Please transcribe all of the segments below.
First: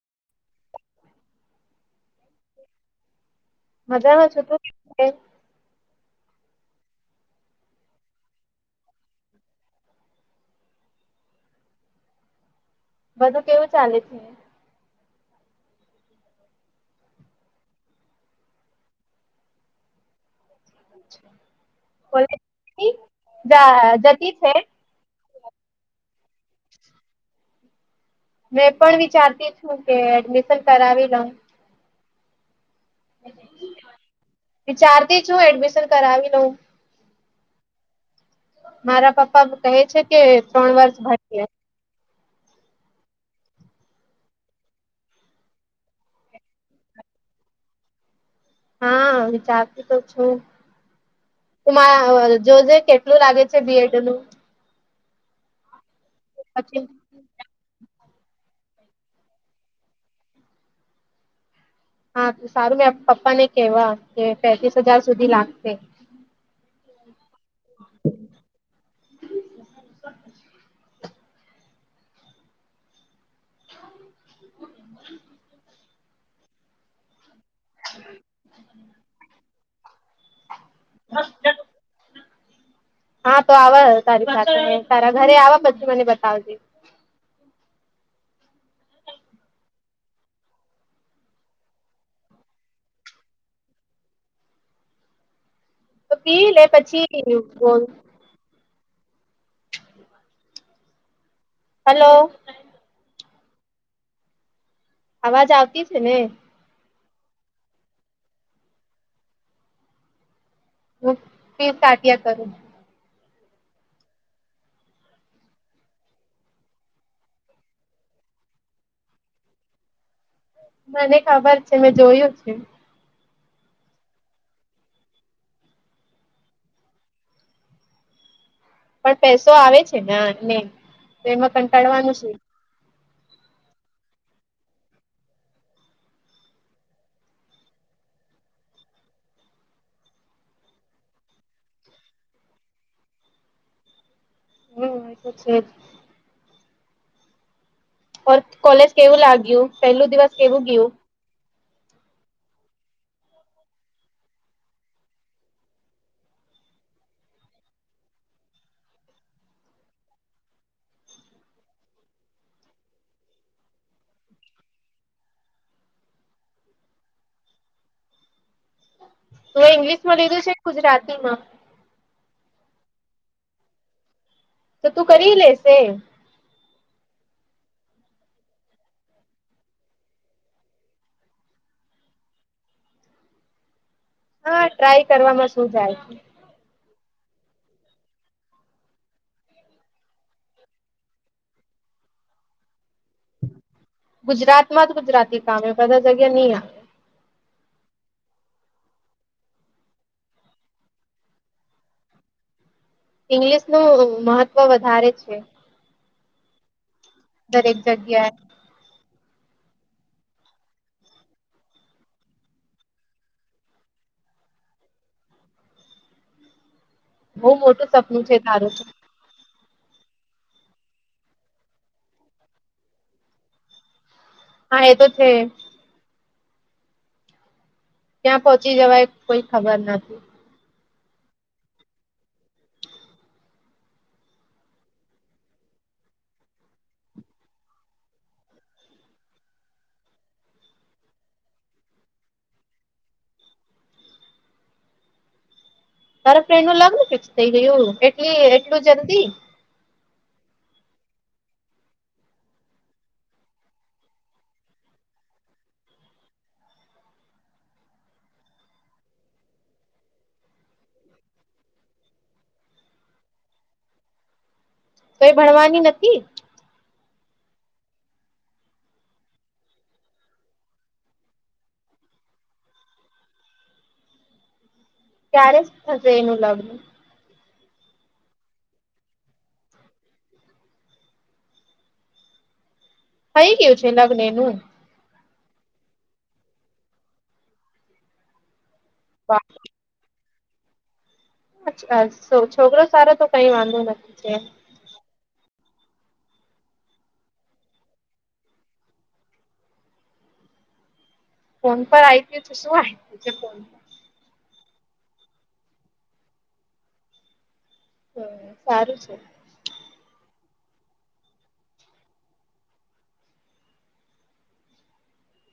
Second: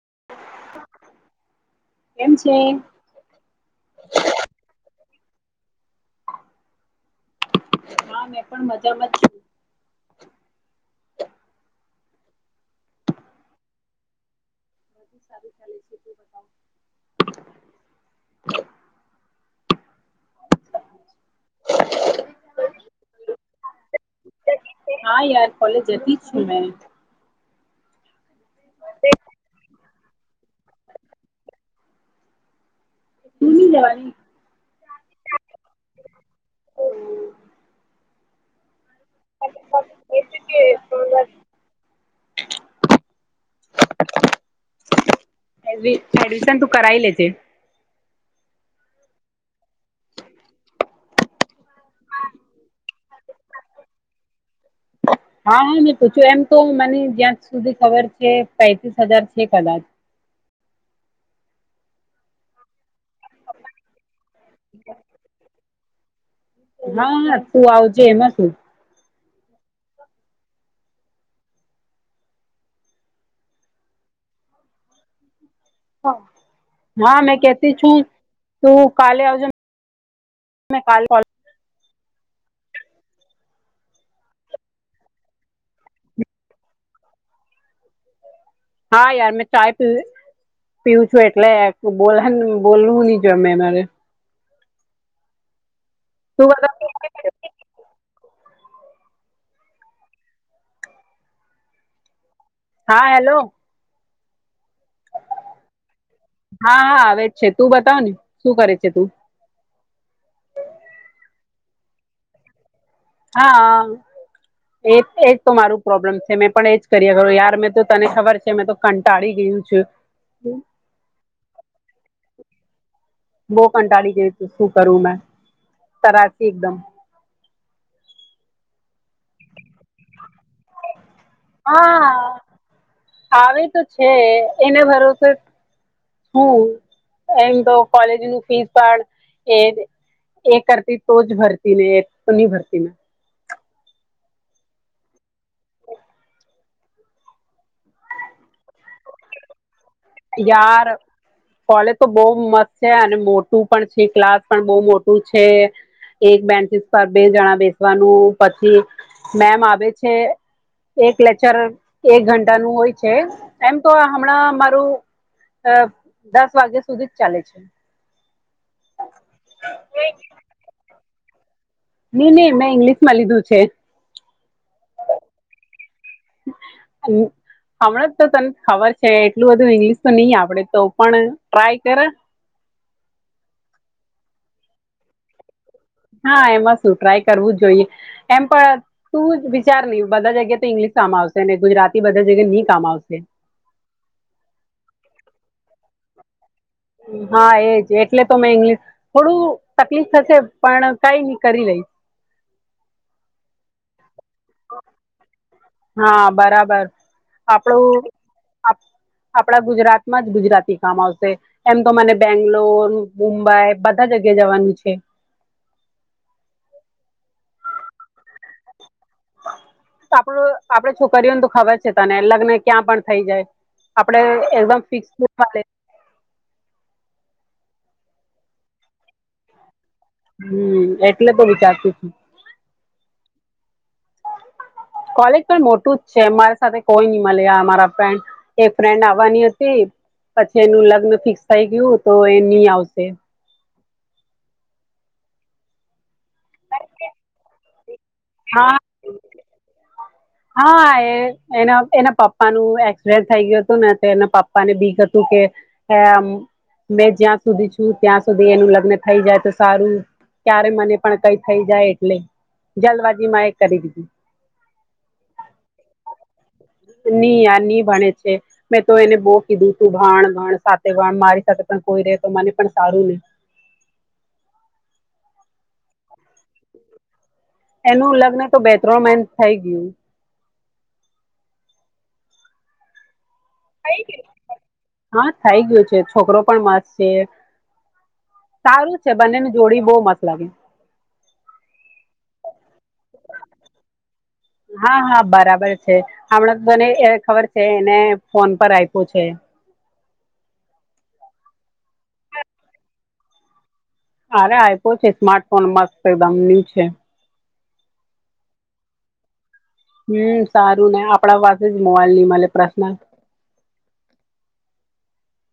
[unintelligible] કેમ છે? મજામાં છ તું હા મેં પણ મજામાં જ બધું કેવું ચાલે છે [unintelligible] બધું સારું ચાલે છે તું બતાવ? [unintelligible] જતી છે નાા યાર ફલે જતી છું મે મેં પણ વિચારતી છું કે એડમિશન કરાવી લઉ તું ની જવાની? વિચારતી છું એડમિશન કરાવી ન મારા પપ્પા કહે છે કે ત્રણ વર્ષ ભરી [unintelligible] એ એડમિશન તું કરાય લ છે હા વિચારતી તો છું જોજે કેટલું લાગે છે બીએડ નું હા હા મેં પૂછ્યું એમ તો પછી મને જ્યાં સુધી ખબર છે પૈંતસ હજાર છે કલાાર હા સારું મેં પપ્પાને કેવા કે પંતસ હજાર સુધી લાગશે હા હા તું આવજે એમાં શું [inaudible] હ હા મેં કેતી છું તું કાલે આવજો મે કાલ હા તો આવવા તારી સાથે તારા ઘરે આવવા બછી મને બતાવજે હા યાર મે ચાય પી પીવું છું એટલે બોલ બોલવું નહી જો અમેરે તો તું પી લે બતાવ પછી બો [inaudible] હલો હા હેલો અવાજ આવતી છે ને હા હા આવે છે તું બતાવ ને શું કરે છે તું હ ફી સાિયા કરું હા એ એ જ તો મારું પ્રોબ્લેમ છે મેં પણ એજ કર્યા ખો યાર મેં તો તને ખબર છે મેં તો કંટાળી ગય એું છે મને ખબર છે મેં જોયું છે બહ કંટાળી ગવી તું શું કરું મેં તરાસી એકદમ [inaudible] પણ પૈસો આવે છે ને એને તો એમાં હા કંટાળવાનું છે આવે તો છે એને ભરોસો હમ એમ તો કોલેજ ન ફીસ પણ એ એ કરતી તો જ ભરતી ને એક તો નહી ભરતી ને. હમ્મ, એ તો છે જ. ઓર કોલેજ કેવું લાગ્યું પેલું દિવસ કેવું યાર ગયું? કોલેજ તો બહુ મસ્ત છે અને મોટું પણ છે ક્લાસ પણ બવ મોટું છે. એક બેન્ચિસ પર બે જણા બેસવાનું પછી મેમ આવે છે એક લેક્ચર એક ઘંટા નું હોય છે એમ તો હમણાં મારું અ દસ વાગ્યા સુધી જ ચાલે છે. તું ઇંગ્લિશ માં લીધું છે ક ગુજરાતી માં? ની ની મેં ઇંગ્લિશ માં લીધું છે. તો તું કરી લેશે? હમણાં જ તો તને ખબર છે એટલું બધું ઇંગ્લિશ તો ની આપડે તો પણ ટ્રાય કરે. હા ટ્રાય કરવામાં શું જાય છે. હા એમાં શું ટ્રાય કરવું જ જોઈએ. એમ પણ તું વિચાર નહી બધા જગ્યાએ તો ઇંગ્લિશ સામ આવશેને ગુજરાતી બધા જ એને ની કામ આવશે. હ બધા જગ્યા ની આ હા એજ એટલે તો મેં ઇંગ્લિશ થોડું તકલીફ થશે પણ કઈ નઈ કરી લહીશ. ઈંગ્લિશનું મહત્વ વધારે છે. હા બરાબર દરેક આપણું જગ્યાએ આપડા ગુજરાત માં જ ગુજરાતી કામ આવશે. એમ તો મને બેંગ્લોર, મુંબઈ બધા જગ્યા જવાનું છે. બવ મોટું સપનું છે તારું તો. આપડ આપડ છોકરીઓને તો ખબર છે તને લગ્ન ક્યાં પણ થઈ જાય આપડે એકદમ હા એ તો ફિક્સ છે [inaudible] ક્યાં પહોંચી જવાય કોઈ ખબર નથ હમ્મ, એટલે તો વિચારતું છું. [inaudible] કોલેજ પણ મોટું જ છે મારી સાથે કોઈ ની મળ્યા મારા ફન્ એક ફ્રેન્ડ આવવાની હતી પછી એનું લગ્ન ફિક્સ થઈ ગયું તો એ ની આવશે. તારા ફ્રેન્ડ નું લગન ફિક્સ થઇ ગયું એટલી હા એટલું જલ્દી. હા એના એના પપ્પાનું એક્સિડેન્ટ થઈ ગયું તું ને એના પપ્પા ને બીક હતું કે આમ મેં જ્યાં સુધી છું ત્યાં સુધી એનું લગ્ન થઈ જાય તો સારું. ક્યારે મને પણ કઈ થઈ જાય એટલે જલ્બાજી માં એ કરી દીધું. કઈ ભણવાની નથી? ની યાર ની ભણે છે મેં તો એને બહુ કીધું તું ભાણ ભણ સાથે ભણ મારી સાથે પણ કોઈ રે તો મને પણ સારું ને. ક્યારે થશે એનું લગ્ન? એનું લગ્ન તો બે ત્રણ માઇન થઈ ગયું. થઈ ગયું છે લગ્ન એનું? હા થઈ ગયું છે છોકરો પણ મસ્ત છે સારું છે વાહ, બંનેને જોડી બહુ મસ્ત લાગે. છોકરો સારો તો કઈ વાંધો નથી છે હા હા બરાબર છે હમણાં તો તને ખબર છે એને ફોન પર આપ્યું છે. ફોન પર આઈપી તો શું આઈપી છે ફનમાં. અરે આપ્યો છે સ્માર્ટફોન મસ્ત એકદમ ન્યુ છે. હા સારું છે. હમ્મ, સારું ને આપડા પાસે જ મોવાલ ની મલે પ્રશ્ન.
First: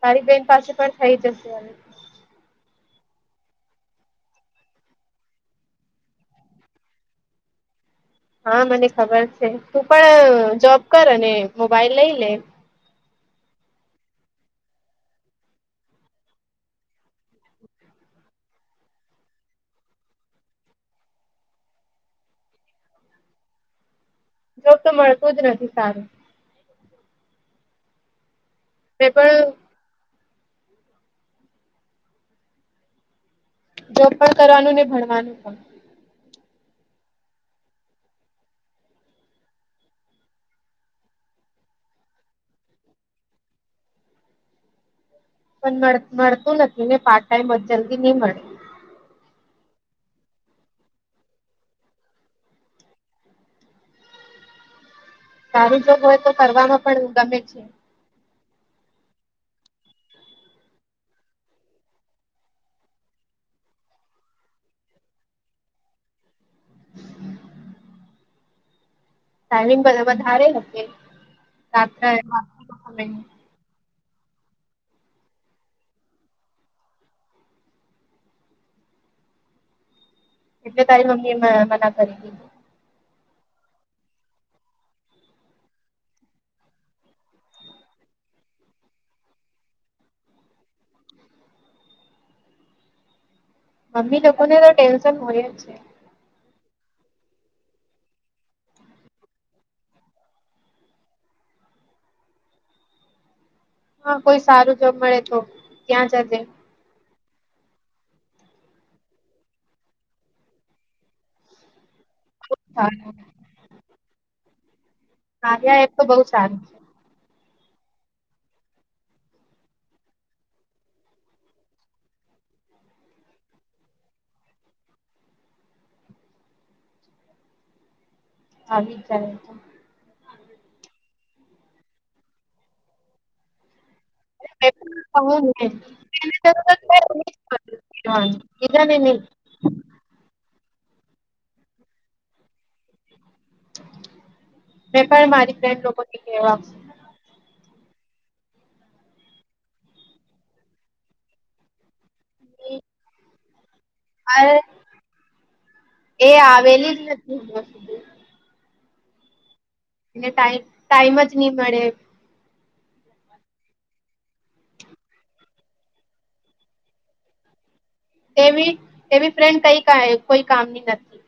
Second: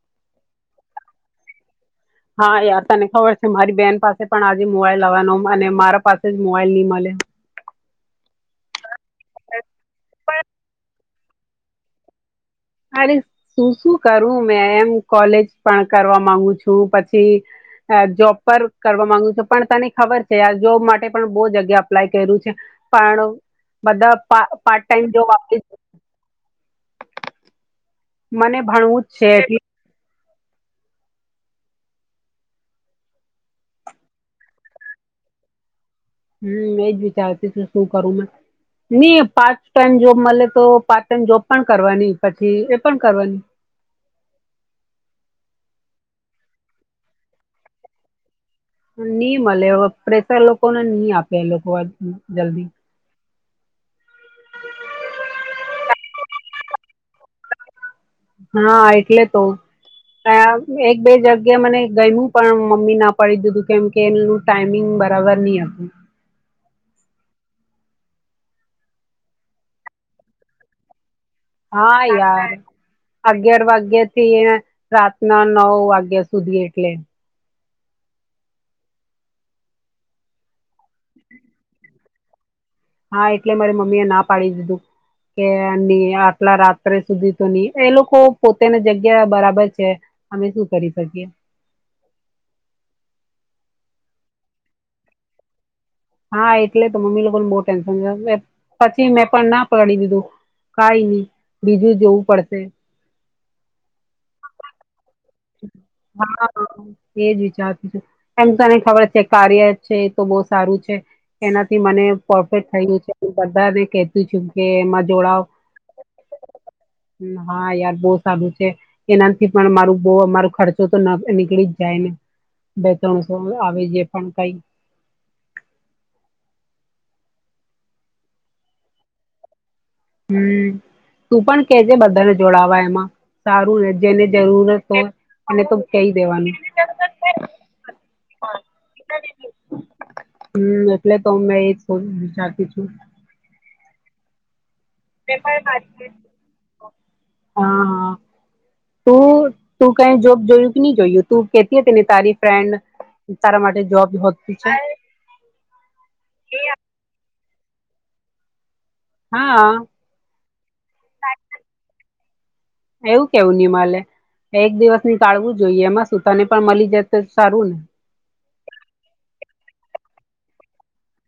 તારી બેહેન પાસે પણ થઇ જશે હવે. હા યા તને ખબર છે મારી બેન પાસે પણ આજે મોબાઈલ લવાનો અને મારા પાસે જ મોબાઈલ ની મળે. [inaudible] હા મને ખબર છે તું પણ જોબ કરને મોબાઈલ લઈ લે શું શું કરું મેં એમ કોલેજ પણ કરવા માંગુ છું, પછી જોબ પર કરવા માંગુ છ પણ તને ખબર છે આ જોબ માટે પણ બહુ જગ્યા અપ્લાય કર્યું છે. પણ બધા જોબ પાર્ટ તો ટાઈમ જો મળતું જ નથી સારું મને ભણવું જ મેં છે, પણ એટલે જો પણ કરવાનું ને ભણવાનું પણ હમ એજ વિચારતીું શું કરું મે નઈ પારચ ટાઈમ જોબ મળે તો પારચ ટાઈમ જોબ પણ કરવાની પછી એ પણ કરવાની [inaudible] પણ મળતું નથી ને પાર્ટ ટાઈમ જ જલ્દી નહી મળે નહી મળે પ્રેેશર લોકોને નહી આપે એ લોકો જલ્દી [unintelligible] સારું જો હોય તો કરવામાં પણ ગમે છે. હા એટલે તો એક બે જગ્યા મને ગયનું પણ મમ્મી ના પડી દીધું કેમ કે એનું ટાઈમિંગ બરાબર નહી આપ [unintelligible] તાલીમ બધ વધારે હ હા યાર અગગડવાગ્યે રાતના નવ વાગ્યા સુધી એટલે એટલે તારી મમ્મી એ મના કરી દીધી હા એટલે મારી મમ્મી એ ના પાડી દીધું કેની આટલા રાત્રે સુધી તો નહી એ લોકો પોતેની જગ્યા બરાબર છે અમે શું કરી શકીએ મમ્મી લોકોને તો ટેન્શન હોય જ છે હા એટલે તો મમ્મી લોકોને બહુ ટેન્શન પછી મેં પણ ના પકડી દીધું કઈ નહી બીજું જોવું પડશે હા કોઈ સારું જોબ મળે તો ત્યાં જજે હા એજ વિચારતી છું એમ તને ખબર છે, કાર્ય છે, એ તો બહુ સારું છે, એનાથી મને પરફેક્ટ થયું છે સારું બધાને કેતું છું કે જોડાવ હા એપ તો બહુ સારું છે. હમ, હા યાર બહુ સારું છે એના થી પણ મારું બહ અમારો ખર્ચો તો નીકળી જ જાય ને બે ત્રણસો આવી જે પણ કઈ [inaudible] આવી જ જાય તો હમ તું પણ કેજે બધાને જોડાવા એમાં સારું જેને જરૂરત હોય એને તો કહી દેવાનું હા એ ને નની. હમ એટલે તો મેં એજું વિચારતી છું. મે પણ મારી ફન્ડ લોકોને કેવા હા હા તું તું કઈ જોબ જોયું કે નહી જોયું તું કેતી તેને તારી ફ્રેન્ડ તારા માટે જોબ અ હોતી છે એ આવેલી જ નથી સુધી હા. એને ટમ ટાઈમ જ નહી મળે એવું કેવું નિમાલે એક દિવસ ની ટાળવું જોઈએ એમાં સુું તને પણ મળી જાય તો સારું ને તે એવી ફ્રેન્ડ કઈ કોઈ કામની નથી.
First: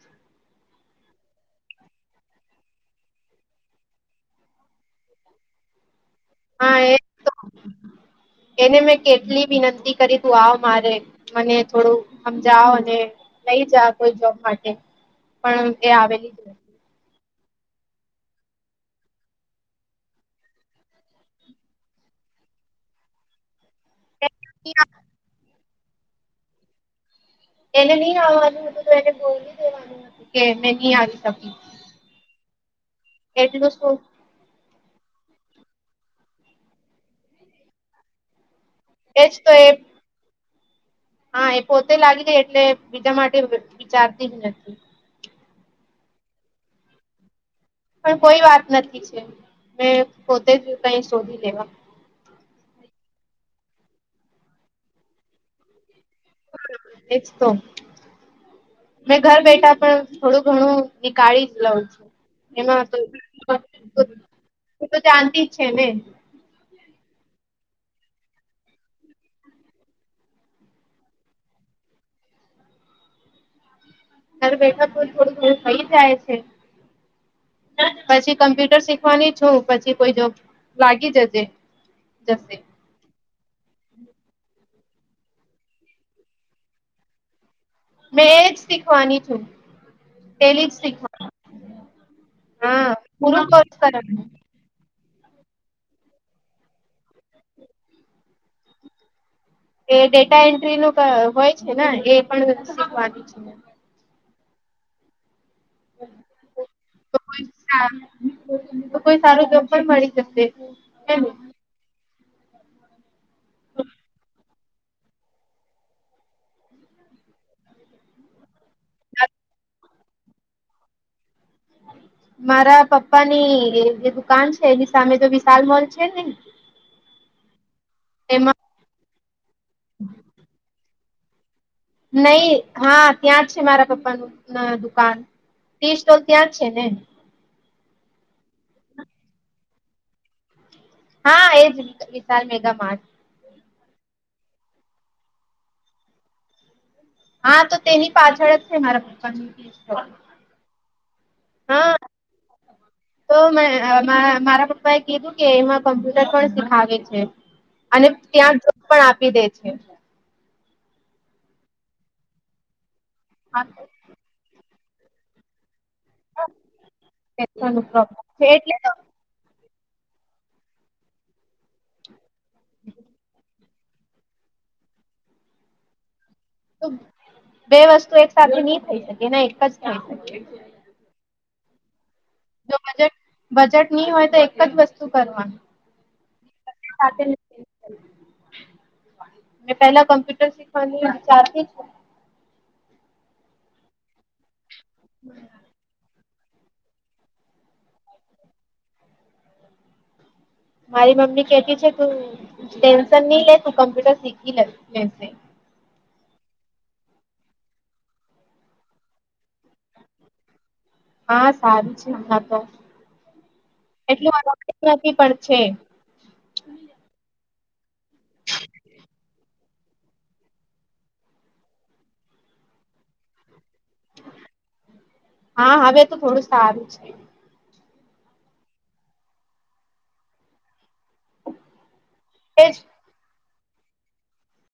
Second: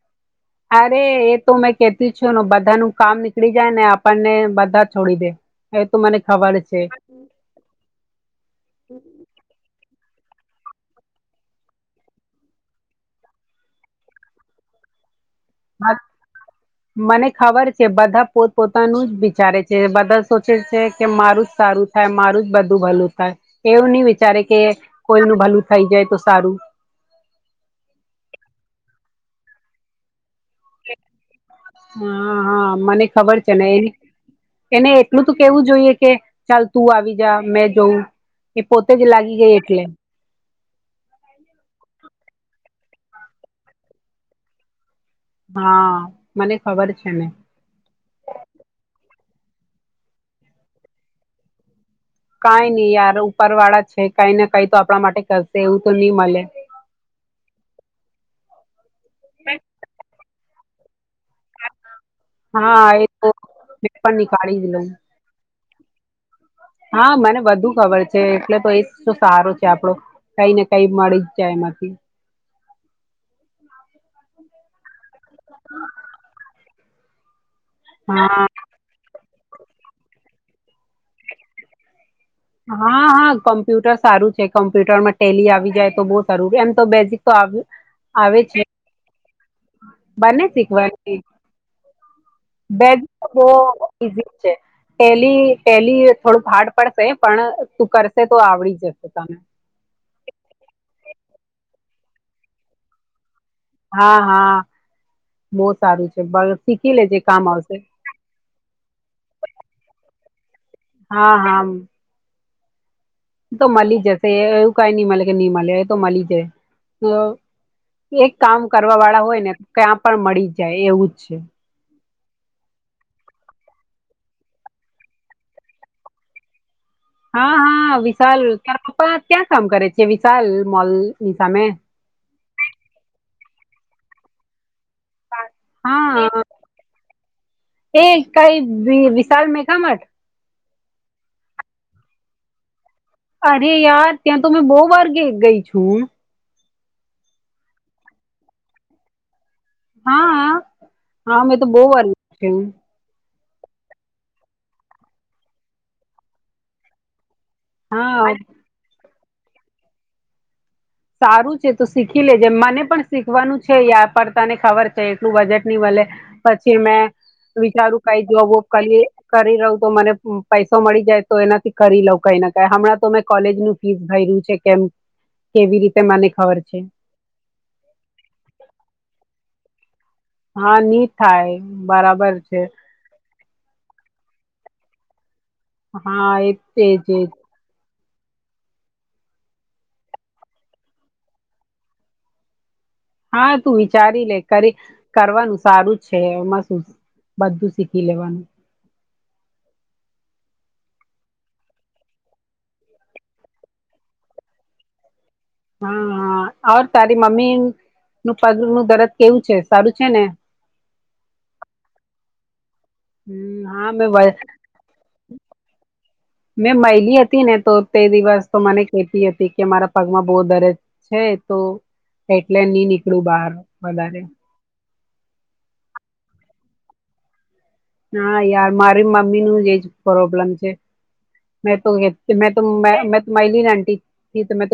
અરે એ તો મેં કેતી છુંને બધા ન કામ નીકળી જાય ને આપણને બધા છોડી દે તો મને ખબર હા છે એ એને મેં કેટલી વિનંતી કરી તું આવ મારે મને થોડું સમજઓ અને લઈ જા કોઈ જોબ માટે પણ એ આવેલી જ નથી મને ખબર છે બધા પોત પોતાનું જ વિચારે છે બધા સોચે છે કે મારું જ સારું થાય મારું લું જ બધું ભલું થાય એવું નહી વિચારે કે નથી કોઈ ન ભલું થઈ જાય તો સારું એને નહી આવવાનું હતું તો એને ગોલવી દેવાનું હતું કે મે નહી આવી શકી હા હા મને ખબર છે ને એટલું એ શું એને હું તો કેવું જોઈએ કે ચાલ તું આવી જા મેં જોઉં એ પોતે જ એજ લાગી તો ગઈ એ એટલે હા એ પોતે લાગી ગઈ એટલે બીજા માટે વિચારતી જ નથી હા મને ખબર છે ને પણ કોઈ વાત નથી છે મેં પોતે જ કઈ શોધી લેવા કઈ નહી યાર ઉપર વાળા છે કઈ ને કઈ તો આપણા માટે કરશે એવું તોની મળલે એજ તો મેં ઘર બેઠા પણ થોડું ઘણું નીકાળી જ લઉં છું હા એમાં એ તો મેં પણ નીકાળી જ તો લઉં તો જાણતી જ છે ને હા મને વધુ ખબર છે એટલે તો એ શ સારો છે આપડો કઈ ને કઈ મળી જ જાય એમાંથી અરે બેઠા થો થોડું ઘણું થઇ જાય છે પછી હા કમ્પ્યુટર શીખવાની છું પછી કોઈ જોબ લાગી જજ હા હા કોમ્પ્યુટર સારું છે કોમ્પ્યુટરમાં ટેલી આવી જાય તો બહુ સરૂું એમ તો બેઝિક તો આવ આવે મેં જ છે શીખવાની છું બંને પેલી જ શીખવા શીખવાની હા બેગ પૂરું બ કોર્સ કરવાનું ઈઝી છે પેલી પહેલી થોડુંક હાડ પડશે પણ તું કરશે તો આવડી જશે તને એ ડેટા એન્ટ્રી ન હોય છે ને એ પણ શીખવાની છે હા હા બહુ સારું છે બ શીખી લેજ તો કામ આવશે કોઈ તો કોઈ સારું જોબ પણ મળી જશે હેને હા હા તો મળી જશે કઈ ન મળે કે નહી મળે એ તો મળી જાય એક કામ કરવા વાળા હોય ને તો ક્યાં પણ મળી જાય એવું જ છે મારા પપ્પા ની જે દુકાન છે એની સામે તો વિશાલ મોલ છે નને [unintelligible] હા હા વિશાલ તાર પપ્પા ક્યાં કામ કરે છે વિશાલ મોલ ની સામે નહી હા ત્યાં જ છે મારા પપ્પાનું દ તે સ્ટોલ હા ત્યાં છે ને એ કઈ વિશાલ મેઘામઠ હા એ જ વિશાલ મેગા મા અરે યાર ત્યાં તો મેં બહુ વાર ક ગઈ છું હા તો તેની પાછળ જ છે મારા પપ્પા હા હ હા મેં તો બહ વાર છે તો મે મારા પપ્પા એ કીધું કે એમાં કમ્પ્યુટર પણ શીખાવે છે અને હા ત્યાં પણ આપી દે છે સારું છે તો શીખી લેજે મને પણ શીખવાનું છે યા પર તને ખબર છે એટલું બજેટ ની વલે પછી મેં પૈસાનો વિચાર્યું પ્રોબ્લેમ કઈ છે જોબ વોબ એટલે કરી કરી રહ તો મને પૈસો મળી જાય તો એનાથી કરી લઉ કઈ ના કઈ હમણાં તો મેં કોલેજ નું ફીસ ભર્યું છે કેમ કેવી રીતે મને ખબર છે બે વસ્તુ એક સાથે નહી થઈ શકે ને એક જ થઈ શકે હા ની થાય બરાબર છે જો બજેટ બજેટ નની હોય તો એક જ વસ્તુ કરવાનું હા એ તેજજ સાથે [inaudible] મેં પેલા કમ્પ્યુટર શીખવાની વિચારતી હા તું વિચારી લે કરી કરવાનું સારું જ છે એમાં શું બધું શીખી લેવાનું મારી મમ્મી કેતી છે તું ટેન્શન નહી લે તું કમ્પ્યુટર શીખી લે લે હ હાર તારી મમ્મી નું પગ નું દરદ કેવું છે સારું છે ને હા સારું છે ના તો હમ હા મેં એટલ વ- નથી પણ છે મેં મહિલી હતી ને તો તે દિવસ તો મને કેતી હતી કે મારા પગમાં બહુ દરજ છે તો એટલે નહી નીકળું બહાર વધારે હા હવે તો થોડું સારું છે હા યાર મારી મમ્મી નું જ એજ પ્રોબ્લેમ છે મે તો એજ મે મે તોલી ને આંટીથી તો મે